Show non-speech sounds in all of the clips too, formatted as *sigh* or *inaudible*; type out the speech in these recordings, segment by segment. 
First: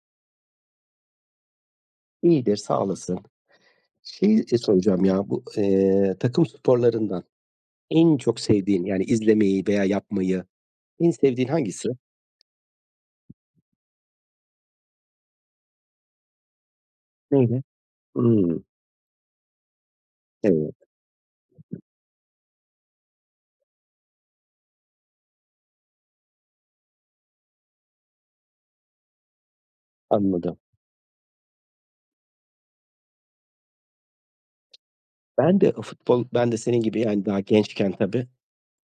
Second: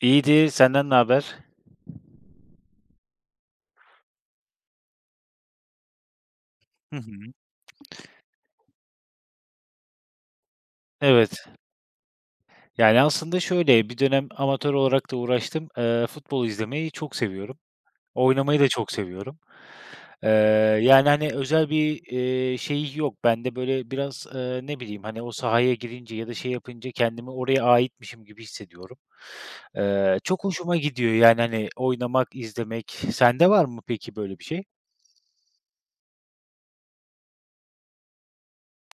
İyidir, senden naber? İyidir, sağ olasın. Şeyi, iii, soracağım ya: Bu, eee, takım Hı sporlarından hı. en çok sevdiğin yani izlemeyi veya yapmayı en Evet. sevdiğin hangisi? Yani aslında şöyle, bir dönem amatör olarak da uğraştım. Eee, futbol izlemeyi çok Hı seviyorum. hı, Oynamayı hıı. da çok seviyorum. Eee, Evet. yani hani özel bir, iii, şeyi yok. Bende böyle biraz, eee, ne bileyim hani o sahaya girince ya da şey yapınca kendimi oraya aitmişim gibi hissediyorum. Eee, çok Anladım. hoşuma gidiyor yani hani oynamak, izlemek. Sende var mı peki böyle bir şey? Ben de o futbol Ben de senin gibi yani daha gençken tabii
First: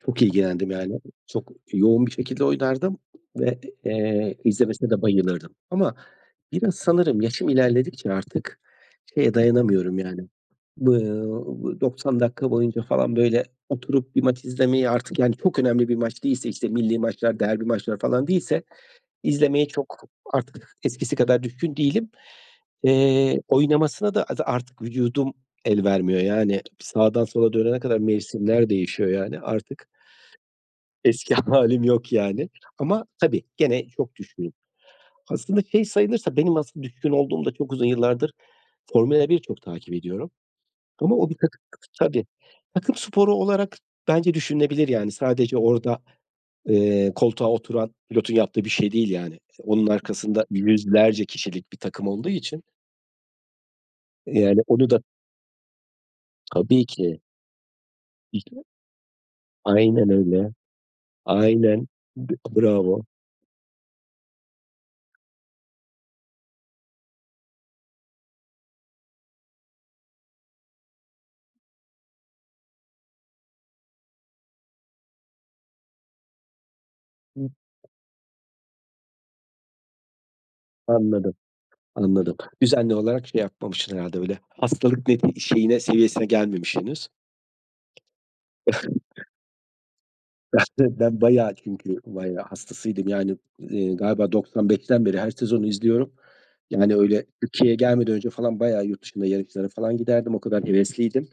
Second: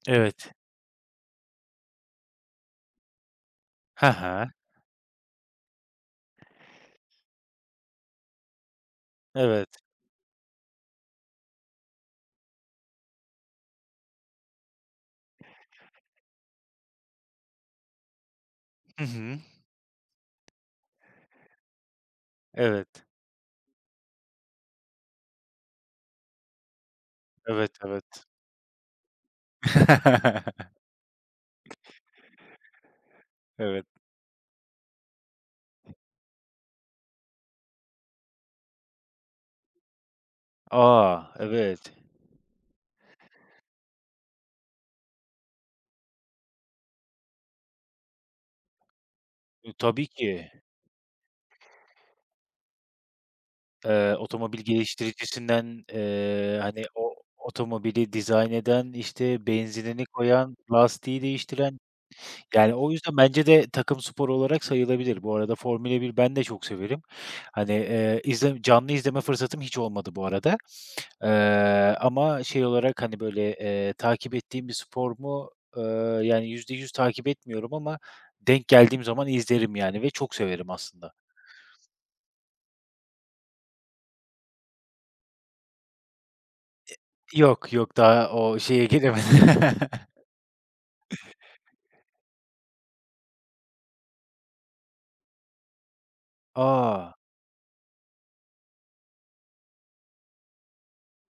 çok Evet. ilgilendim yani. Çok yoğun bir şekilde oynardım ve, He eee, he. izlemesine de bayılırdım ama biraz sanırım yaşım ilerledikçe artık şeye Evet. dayanamıyorum yani, ııı, ııı, 90 dakika boyunca falan böyle oturup bir maç izlemeye artık yani çok önemli bir maç değilse, işte, millî maçlar, derbi maçlar falan değilse Hı hı. izlemeye çok artık eskisi kadar düşkün değilim. Evet. Eee, oynamasına da aza artık vücudum el vermiyor yani. Sağdan sola Evet, dönene kadar evet. mevsimler değişiyor yani. Artık Eski hâlim yok yani. Ama, *chuckles* tabii, Evet. gene çok düşkünüm. Aslında şey sayılırsa benim asıl düşkün olduğumda çok uzun yıllardır Formula 1 çok takip ediyorum. Ama o A! bir takım Evet. Tabii, tabii. Takım sporu olarak bence düşünülebilir yani. Sadece orada, eee, koltuğa oturan pilotun yaptığı bir şey değil yani. İii, Iıı, onun tabii arkasında ki. 100'lerce kişilik bir takım olduğu için Eee, otomobil Yani onu da geliştiricisinden, eee, hani Tabii o ki. otomobili dizayn İşte eden, işte, benzinini Aynen öyle. koyan, lastiği değiştiren. Aynen. B Yani o bravo. yüzden bence de takım sporu olarak sayılabilir. Bu arada Formula 1 ben de çok severim. Hani, eee, izlem canlı izleme fırsatım hiç olmadı bu arada. Eee, ama şey olarak hani böyle, eee, takip ettiğim bir spor mu? Eee, yani %100 takip Hı etmiyorum ama denk geldiğim zaman izlerim yani ve çok severim aslında. Anladım. Anladım. Düzenli olarak şey yapmamışsın herhâlde öyle. Hastalık net şeyine, seviyesine gelmemiş Eee, henüz. yok, yok, daha o şeye gelemedim. *chuckles* *chuckles* *chuckles* Ben bayağı çünkü bayağı hastasıydım yani, iii, galiba 95'ten beri her sezonu izliyorum. Yani A! öyle Türkiye'ye gelmeden önce falan bayağı yurt dışında yarışlara falan giderdim. O kadar hevesliydim.